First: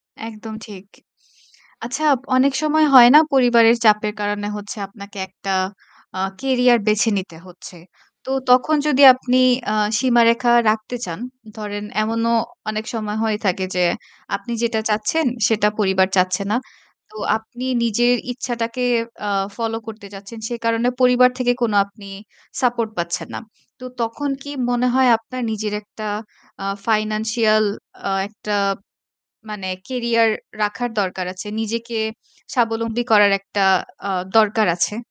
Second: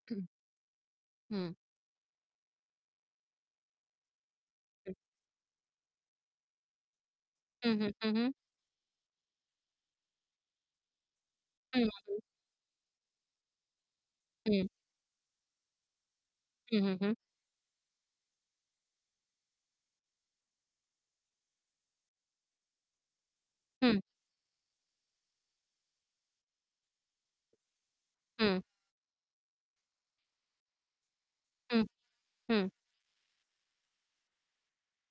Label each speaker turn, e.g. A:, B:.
A: হম।
B: একদম ঠিক।
A: হুম।
B: আচ্ছা অনেক সময় হয় না পরিবারের চাপের কারণে হচ্ছে
A: হু।
B: আপনাকে একটা আ কেরিয়ার বেছে নিতে
A: হুম,
B: হচ্ছে।
A: হু, হু।
B: তো তখন যদি আপনি আ সীমারেখা রাখতে চান, ধরেন
A: হুম, হু।
B: এমনও ও অনেক সময় হয়ে থাকে যে আপনি
A: হুম।
B: যেটা চাচ্ছেন, সেটা পরিবার চাচ্ছে না।
A: হু, হু, হু।
B: তো আপনি নিজের ইচ্ছাটাকে আ ফলো করতে চাচ্ছেন, সে কারণে পরিবার থেকে কোন আপনি সাপোর্ট পাচ্ছেন না। তো
A: হুম।
B: তখন কি মনে হয় আপনার নিজের একটা আ ফাইন্যান্সিয়াল আ একটা
A: হুম।
B: মানে কেরিয়ার রাখার দরকার আছে।
A: হু,
B: নিজেকে
A: হু।
B: স্বাবলম্বী করার একটা আ দরকার আছে।